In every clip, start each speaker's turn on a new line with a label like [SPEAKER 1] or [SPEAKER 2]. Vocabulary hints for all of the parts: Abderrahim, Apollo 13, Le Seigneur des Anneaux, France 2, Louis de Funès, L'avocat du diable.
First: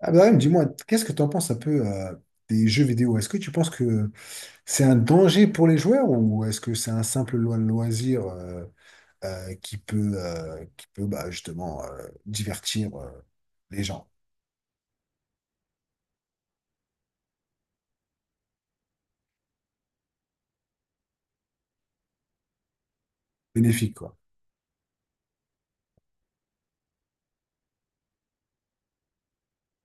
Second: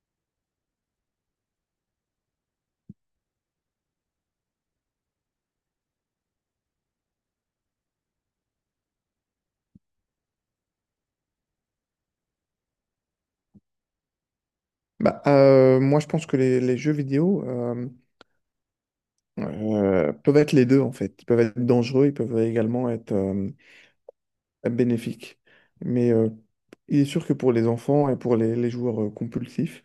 [SPEAKER 1] Abderrahim, dis-moi, qu'est-ce que tu en penses un peu des jeux vidéo? Est-ce que tu penses que c'est un danger pour les joueurs ou est-ce que c'est un simple loisir qui peut justement divertir les gens?
[SPEAKER 2] Moi, je pense que les jeux vidéo peuvent être les deux, en fait. Ils peuvent être dangereux, ils peuvent également être
[SPEAKER 1] Bénéfique, quoi.
[SPEAKER 2] bénéfiques. Mais il est sûr que pour les enfants et pour les joueurs compulsifs,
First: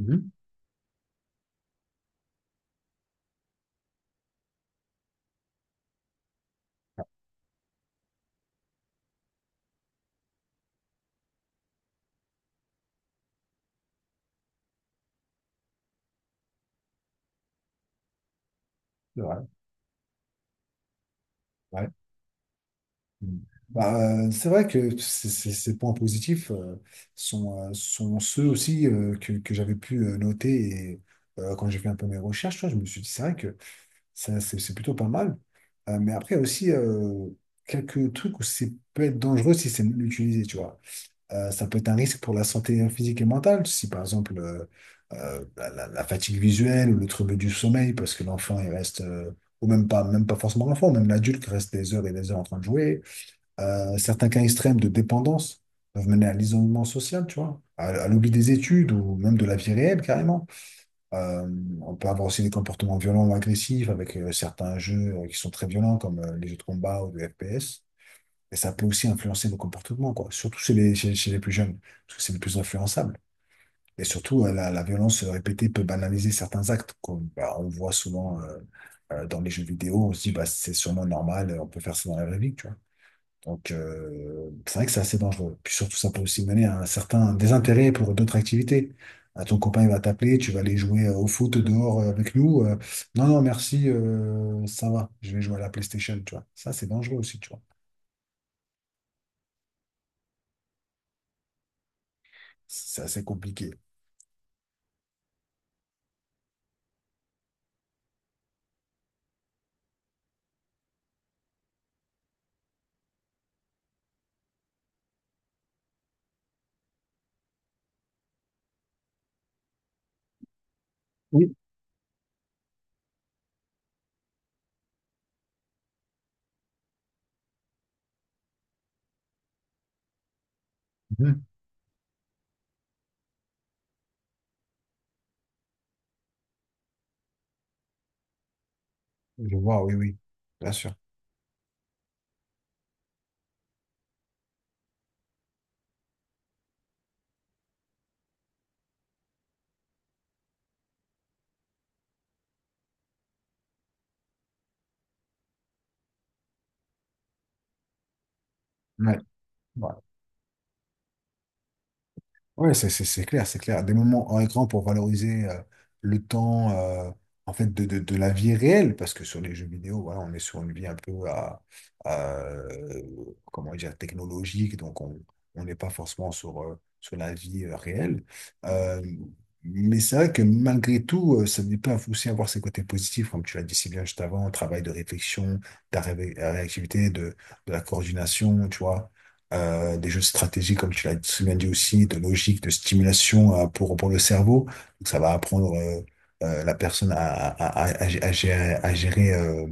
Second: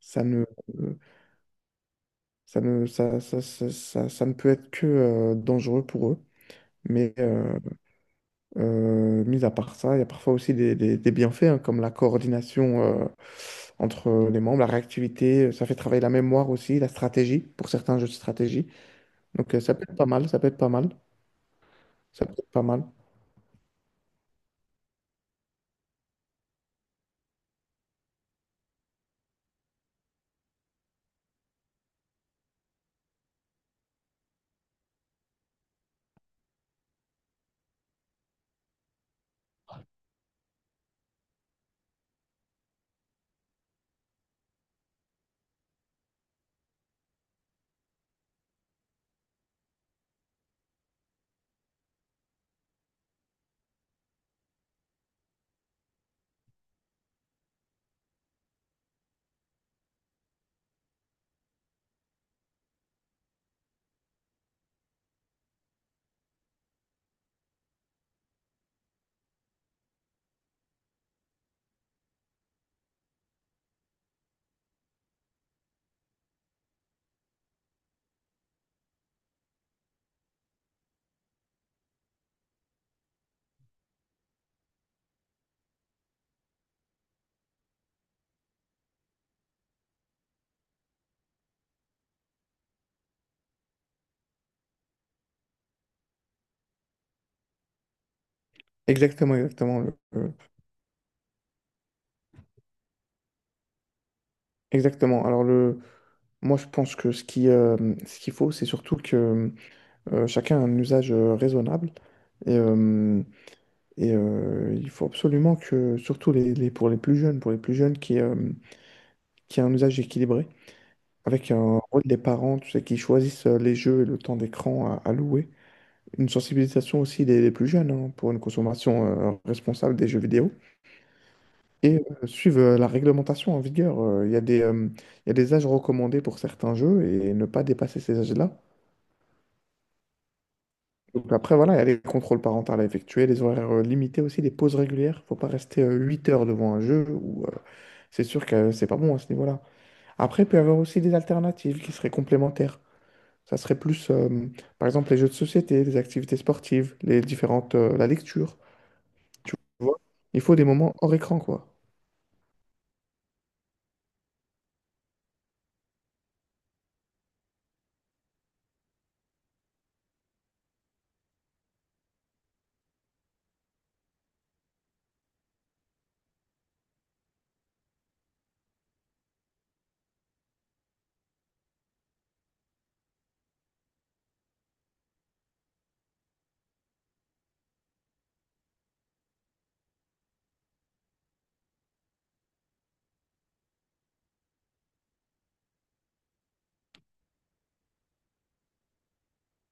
[SPEAKER 2] ça ne, euh, ça ne, ça- ça ne peut être que dangereux pour eux. Mais mis à part ça, il y a parfois aussi des bienfaits, hein, comme la coordination entre les membres, la réactivité, ça fait travailler la mémoire aussi, la stratégie, pour certains jeux de stratégie.
[SPEAKER 1] C'est vrai,
[SPEAKER 2] Donc ça peut être pas mal, ça peut être pas mal,
[SPEAKER 1] ouais.
[SPEAKER 2] ça peut être pas mal.
[SPEAKER 1] Mhm. Bah, c'est vrai que ces points positifs sont, sont ceux aussi que j'avais pu noter et, quand j'ai fait un peu mes recherches. Tu vois, je me suis dit, c'est vrai que ça, c'est plutôt pas mal. Mais après, il y a aussi quelques trucs où c'est peut être dangereux si c'est mal utilisé, tu vois. Ça peut être un risque pour la santé physique et mentale, si par exemple la fatigue visuelle ou le trouble du sommeil, parce que l'enfant, il reste, ou même pas forcément l'enfant, même l'adulte reste des heures et des heures en train de jouer. Certains cas extrêmes de dépendance peuvent mener à l'isolement social, tu vois, à l'oubli des études ou même de la vie réelle, carrément. Euh, on peut avoir aussi des comportements violents ou agressifs avec certains jeux qui sont très violents comme les jeux de combat ou de FPS. Et ça peut aussi influencer nos comportements, quoi. Surtout chez chez les plus jeunes, parce que c'est le plus influençable. Et surtout, la violence répétée peut banaliser certains actes, comme bah, on voit souvent dans les jeux vidéo. On se dit, bah, c'est sûrement normal, on peut faire ça dans la vraie vie, tu vois. Donc, c'est vrai que c'est assez dangereux. Puis surtout, ça peut aussi mener à un certain désintérêt pour d'autres activités. Ah, ton copain, il va t'appeler, tu vas aller jouer au foot dehors avec nous. Euh, non, non, merci, ça va, je vais jouer à la PlayStation, tu vois. Ça, c'est dangereux aussi, tu vois.
[SPEAKER 2] Exactement, exactement.
[SPEAKER 1] C'est assez compliqué.
[SPEAKER 2] Exactement. Alors moi je pense que ce qu'il faut, c'est surtout que chacun a un usage raisonnable. Et, euh, et il faut absolument que, surtout pour les plus jeunes, pour les plus jeunes qui a un usage équilibré, avec
[SPEAKER 1] Oui.
[SPEAKER 2] un rôle des parents, tu sais, qui choisissent les jeux et le temps d'écran à louer. Une sensibilisation aussi des plus jeunes hein, pour une consommation responsable des jeux vidéo.
[SPEAKER 1] Mhm.
[SPEAKER 2] Et suivent la réglementation en vigueur. Il y a il y a des âges recommandés pour certains jeux et ne pas dépasser ces âges-là.
[SPEAKER 1] Je vois, oui, oui, bien sûr.
[SPEAKER 2] Donc après, voilà, il y a les contrôles parentaux à effectuer, les horaires limités aussi, les pauses régulières. Faut pas rester 8 heures devant un jeu ou c'est sûr que c'est pas bon à ce niveau-là. Après, il peut y avoir aussi des alternatives qui seraient complémentaires. Ça serait plus, par exemple, les jeux de société, les activités sportives, les différentes, la lecture.
[SPEAKER 1] Ouais.
[SPEAKER 2] Tu
[SPEAKER 1] Ouais.
[SPEAKER 2] vois, il faut des moments hors écran, quoi.
[SPEAKER 1] Ouais, c'est clair, c'est clair. Des moments hors écran pour valoriser le temps en fait de la vie réelle, parce que sur les jeux vidéo, voilà, on est sur une vie un peu à, à, euh, comment dire, technologique, donc on n'est pas forcément sur, sur la vie réelle. Euh, mais c'est vrai que malgré tout, ça peut aussi avoir ses côtés positifs, comme tu l'as dit si bien juste avant, travail de réflexion, de réactivité, de la coordination, tu vois des jeux de stratégie, comme tu l'as très bien dit aussi, de logique, de stimulation pour le cerveau. Donc, ça va apprendre la personne à gérer, gérer,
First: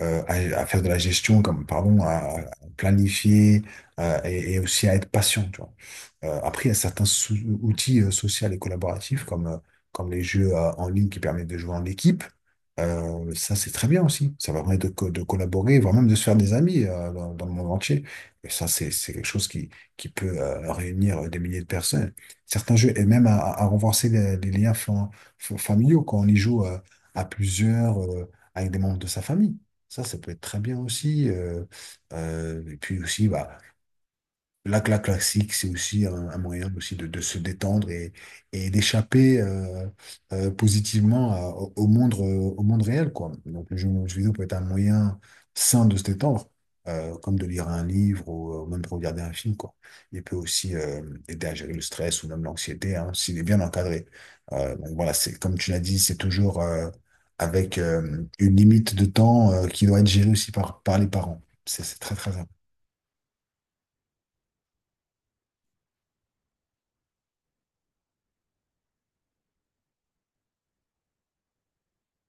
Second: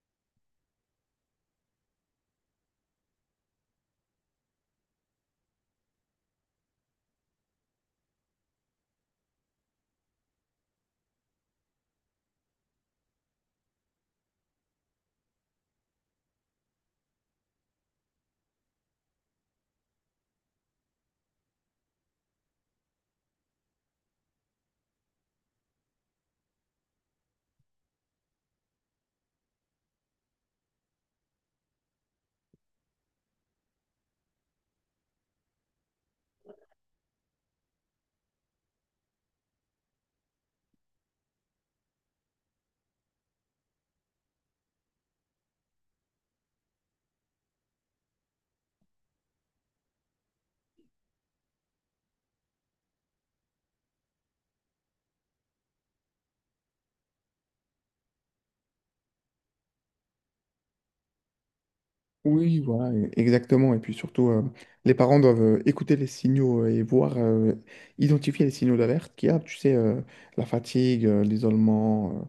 [SPEAKER 1] euh, à, à faire de la gestion, comme, pardon, à planifier et aussi à être patient, tu vois. Après, il y a certains outils sociaux et collaboratifs, comme, comme les jeux en ligne qui permettent de jouer en équipe. Ça, c'est très bien aussi. Ça va permettre de collaborer, voire même de se faire des amis dans, dans le monde entier. Et ça, c'est quelque chose qui peut réunir des milliers de personnes. Certains jeux, et même à renforcer les liens familiaux quand on y joue à plusieurs, avec des membres de sa famille. Ça peut être très bien aussi. Euh, et puis aussi, bah, la classique, c'est aussi un moyen aussi de se détendre et d'échapper positivement au monde réel, quoi. Donc, le jeu vidéo peut être un moyen sain de se détendre, comme de lire un livre ou même de regarder un film, quoi. Il peut aussi aider à gérer le stress ou même l'anxiété, hein, s'il est bien encadré. Donc, voilà, c'est comme tu l'as dit, c'est toujours avec une limite de temps qui doit être gérée aussi par, par les parents. C'est très, très important.
[SPEAKER 2] Oui, voilà, exactement. Et puis surtout, les parents doivent écouter les signaux et voir, identifier les signaux d'alerte qu'il y a. Tu sais, la fatigue, l'isolement,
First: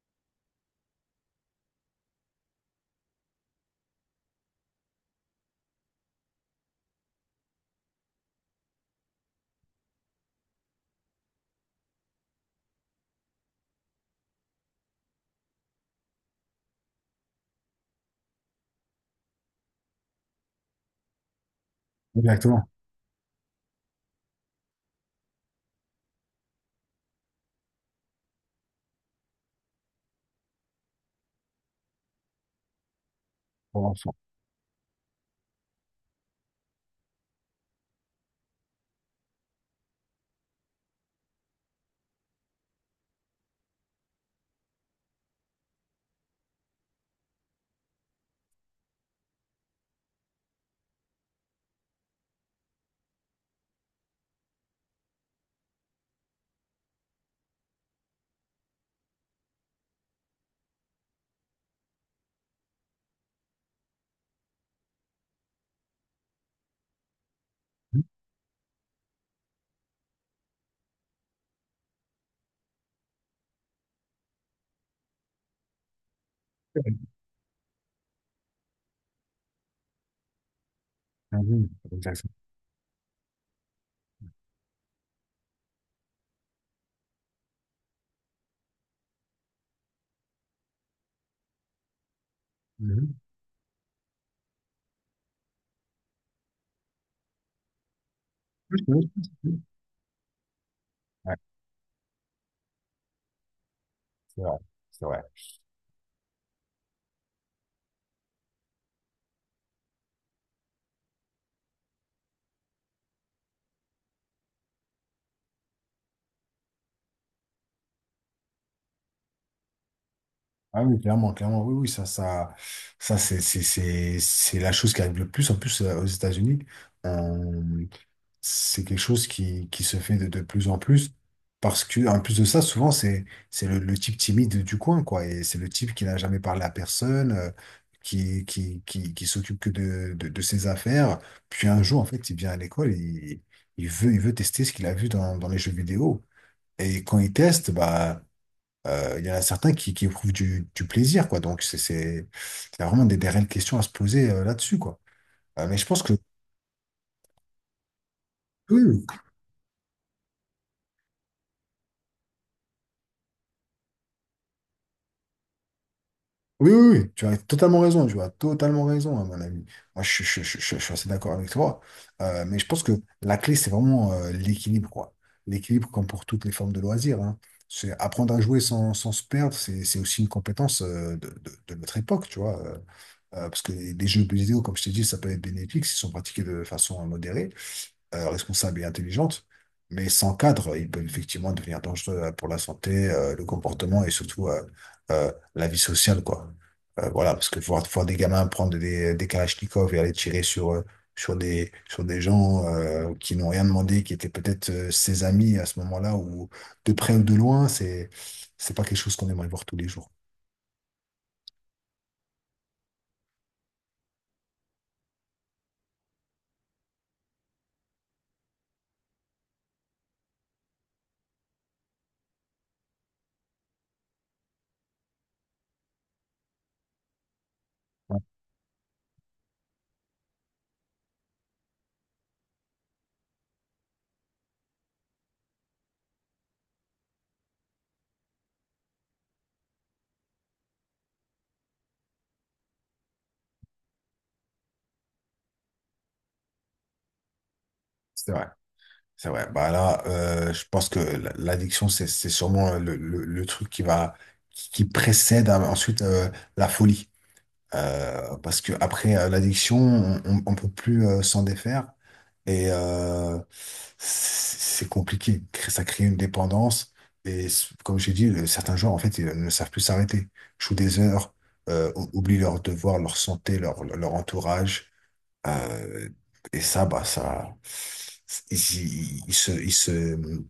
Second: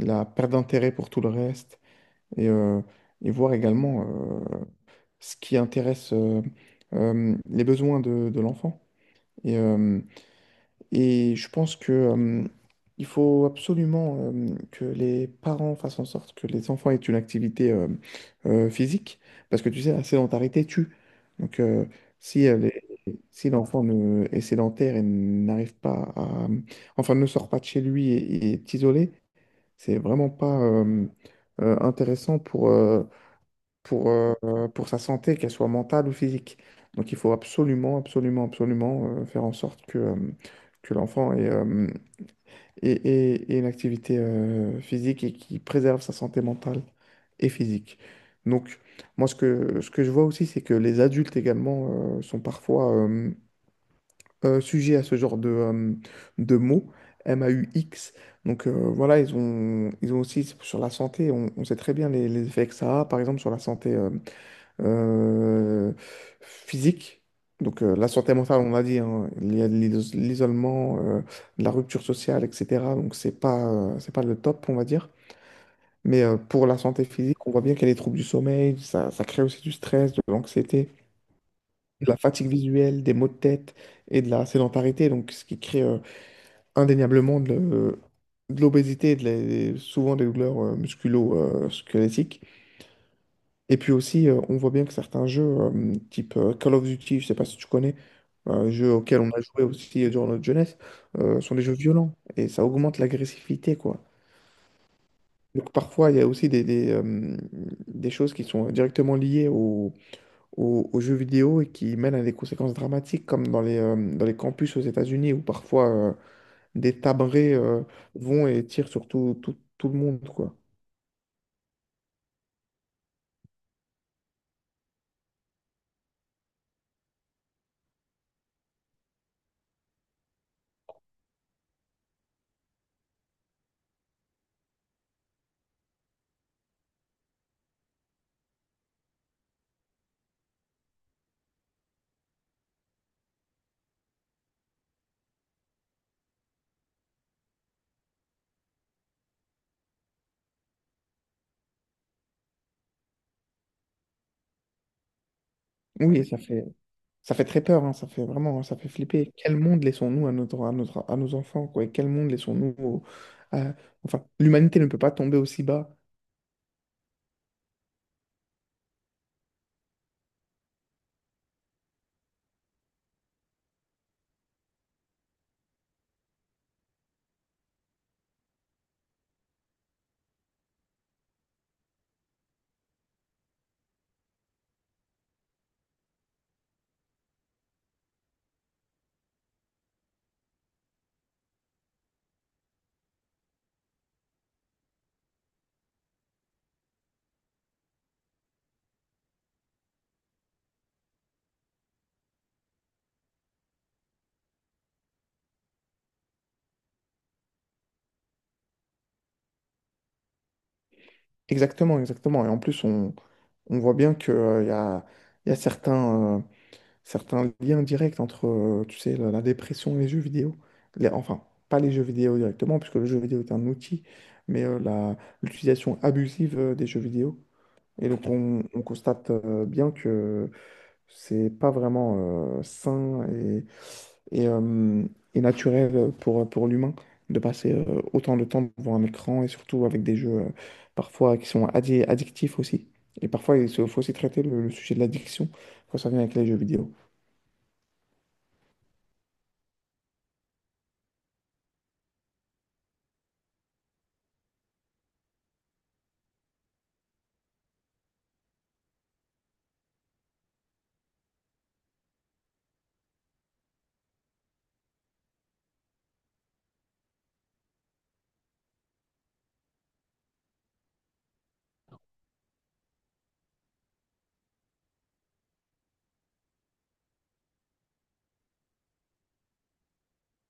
[SPEAKER 2] la perte d'intérêt pour tout le reste. Et, euh, et voir également euh, ce qui intéresse les besoins de l'enfant. Et, euh, et je pense que, il faut absolument que les parents fassent en sorte que les enfants aient une activité physique, parce que tu sais, la sédentarité tue. Donc, si, elle
[SPEAKER 1] Exactement,
[SPEAKER 2] est- si l'enfant est sédentaire et n'arrive pas à… Enfin, ne sort pas de chez lui et est isolé, c'est vraiment pas intéressant
[SPEAKER 1] pour l'enfant.
[SPEAKER 2] pour sa santé, qu'elle soit mentale ou physique. Donc il faut absolument, absolument, absolument faire en sorte que l'enfant ait une activité physique et qui préserve sa santé mentale et physique. Donc moi, ce que je vois aussi, c'est que les adultes également sont parfois sujets à ce genre de mots, M-A-U-X. Donc voilà, ils ont aussi sur la santé, on sait très bien les effets que ça a, par exemple sur la santé euh, physique. Donc la santé mentale, on a dit, hein, il y a l'isolement, la rupture sociale, etc. Donc c'est pas le top, on va dire. Mais pour la santé physique, on voit bien qu'il y a des troubles du sommeil, ça crée aussi du stress, de l'anxiété,
[SPEAKER 1] Ah oui,
[SPEAKER 2] de la
[SPEAKER 1] exactement.
[SPEAKER 2] fatigue visuelle, des maux de tête et de la sédentarité, donc ce qui crée indéniablement de l'obésité et souvent des douleurs musculo-squelettiques.
[SPEAKER 1] Mhm.
[SPEAKER 2] Et puis aussi, on voit bien que certains jeux, type Call of Duty, je sais pas si tu connais, un
[SPEAKER 1] Oui,
[SPEAKER 2] jeu
[SPEAKER 1] oui,
[SPEAKER 2] auquel on a
[SPEAKER 1] oui.
[SPEAKER 2] joué aussi durant notre jeunesse,
[SPEAKER 1] Ouais,
[SPEAKER 2] sont des jeux violents et ça augmente l'agressivité, quoi.
[SPEAKER 1] c'est vrai, c'est vrai.
[SPEAKER 2] Donc parfois, il y a aussi des choses qui sont directement liées aux jeux vidéo et qui mènent à des conséquences dramatiques, comme dans dans les campus aux États-Unis, où parfois des tabrés vont et tirent sur tout, tout, tout le monde, quoi.
[SPEAKER 1] Ah oui, clairement, clairement, oui, oui, ça, c'est la chose qui arrive le plus. En plus, aux États-Unis, euh, c'est quelque chose qui se fait de plus en plus. Parce que, en plus de ça, souvent, c'est le type timide du coin, quoi. Et c'est le type qui n'a jamais parlé à personne, qui s'occupe que de ses affaires. Puis un jour, en fait, il vient à l'école et il, il veut tester ce qu'il a vu dans, dans les jeux vidéo. Et quand ils testent, bah, il y en a certains qui éprouvent du plaisir, quoi. Donc, c'est vraiment des réelles questions à se poser là-dessus, quoi. Mais je pense que
[SPEAKER 2] Oui, et ça fait, Ça fait très peur, hein, ça fait vraiment, ça
[SPEAKER 1] oui,
[SPEAKER 2] fait
[SPEAKER 1] oui.
[SPEAKER 2] flipper. Quel monde laissons-nous à notre, à notre, à nos enfants, quoi, et quel monde laissons-nous à- enfin, l'humanité ne peut pas tomber aussi bas.
[SPEAKER 1] Oui, oui, oui, tu as totalement raison, tu as totalement raison, à mon avis. Moi, je suis assez d'accord avec toi. Mais je pense que la clé, c'est vraiment l'équilibre, quoi. L'équilibre, comme pour toutes les formes de loisirs, hein. C'est apprendre à jouer sans, sans se perdre, c'est aussi une compétence de notre époque, tu vois. Euh, parce que les jeux vidéo, comme je t'ai dit, ça peut être bénéfique s'ils sont pratiqués de façon modérée responsable et intelligente, mais sans cadre, il peut effectivement devenir dangereux pour la santé, le comportement et surtout la vie sociale, quoi. Voilà, parce que voir des gamins prendre des kalachnikovs et aller tirer sur, sur des gens qui n'ont rien demandé, qui étaient peut-être ses amis à ce moment-là, ou de près ou de loin, c'est pas quelque chose qu'on aimerait voir tous les jours.
[SPEAKER 2] Exactement, exactement. Et en plus, on voit bien que, y a certains, certains liens directs entre, tu sais, la dépression et les jeux vidéo. Enfin, pas les jeux vidéo directement, puisque le jeu vidéo est un outil, mais l'utilisation abusive des jeux vidéo. Et donc, on constate bien que c'est pas vraiment sain et et naturel pour l'humain de passer autant de temps devant un écran et surtout avec des jeux parfois qui sont addictifs aussi. Et parfois, faut aussi traiter le sujet de l'addiction quand ça vient avec les jeux vidéo.
[SPEAKER 1] C'est vrai. C'est vrai. Bah là, je pense que l'addiction, c'est sûrement le truc qui va qui précède ensuite la folie. Parce que après l'addiction, on, on peut plus s'en défaire et c'est compliqué. Ça crée une dépendance et comme j'ai dit, certains joueurs en fait ils ne savent plus s'arrêter. Jouent des heures, oublient leurs devoirs, leur santé, leur entourage. Euh, et ça, bah, ça, il se, il se,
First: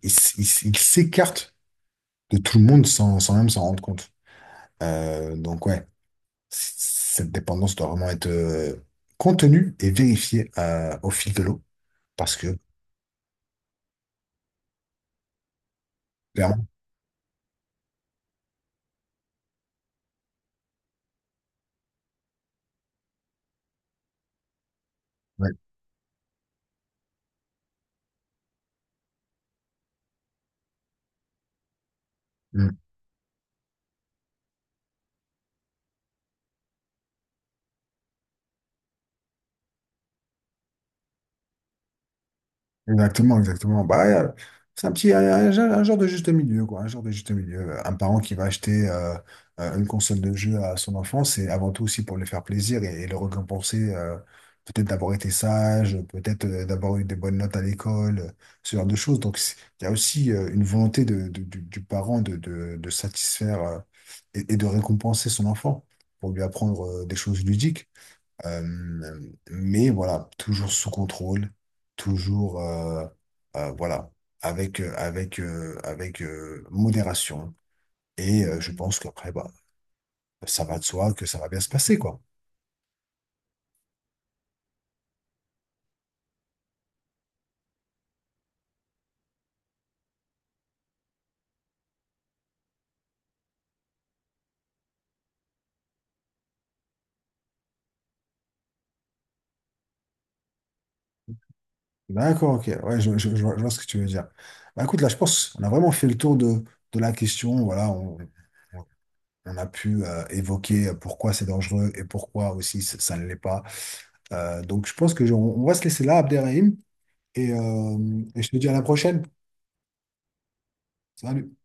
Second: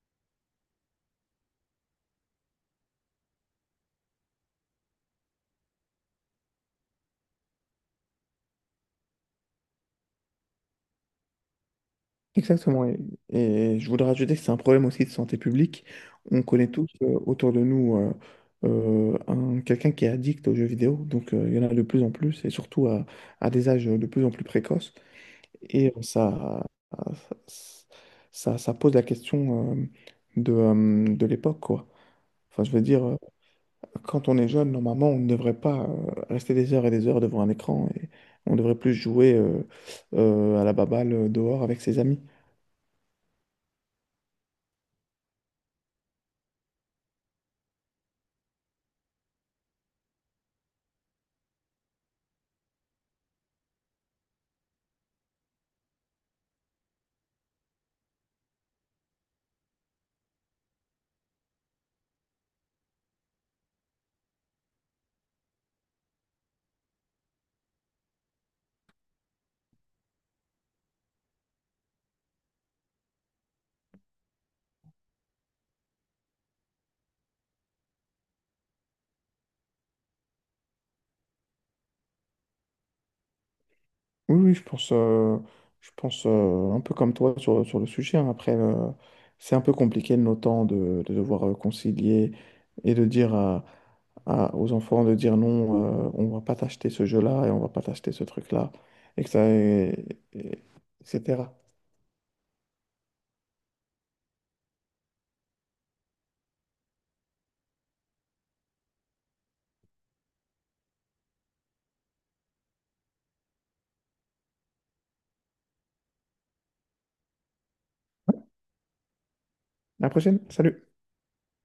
[SPEAKER 1] il, s- il s- il s'écarte de tout le monde sans, sans même s'en rendre compte. Donc, ouais, cette dépendance doit vraiment être contenue et vérifiée au fil de l'eau. Parce que,
[SPEAKER 2] Exactement, et je voudrais ajouter que c'est un problème aussi de santé publique. On
[SPEAKER 1] clairement,
[SPEAKER 2] connaît tous autour de nous un, quelqu'un qui est addict aux jeux vidéo, donc il y en a de plus en plus, et surtout à des âges de plus en plus précoces.
[SPEAKER 1] ouais.
[SPEAKER 2] Et ça, ça pose la question de l'époque, quoi. Enfin, je
[SPEAKER 1] Mm.
[SPEAKER 2] veux dire, quand on est jeune, normalement, on ne devrait pas rester des heures et des heures devant un écran, et on devrait plus jouer à la baballe dehors avec ses amis.
[SPEAKER 1] Exactement, exactement. Bah, c'est un petit, un, un genre de juste milieu, quoi. Un genre de juste milieu. Un parent qui va acheter une console de jeu à son enfant, c'est avant tout aussi pour lui faire plaisir et le récompenser, peut-être d'avoir été sage, peut-être d'avoir eu des bonnes notes à l'école, ce genre de choses. Donc, c'est- il y a aussi une volonté du parent de satisfaire et de récompenser son enfant pour lui apprendre des choses ludiques. Euh, mais voilà, toujours sous contrôle, toujours voilà, avec modération. Et je pense qu'après, bah, ça va de soi que ça va bien se passer, quoi.
[SPEAKER 2] Oui, oui, je pense un peu comme toi sur, sur le sujet. Hein. Après, c'est un peu compliqué de nos temps de devoir concilier et de dire aux enfants de dire non, on va pas t'acheter ce jeu-là et on va pas t'acheter ce truc-là, et que ça, et- etc.
[SPEAKER 1] D'accord, ok. Ouais, je vois ce que tu veux dire. Bah, écoute, là, je pense qu'on a vraiment fait le tour de la question. Voilà, on a pu évoquer pourquoi c'est dangereux et pourquoi aussi ça ne l'est pas. Donc je pense que on va se laisser là, Abderrahim, et je te dis à la prochaine.
[SPEAKER 2] À la prochaine, salut!
[SPEAKER 1] Salut.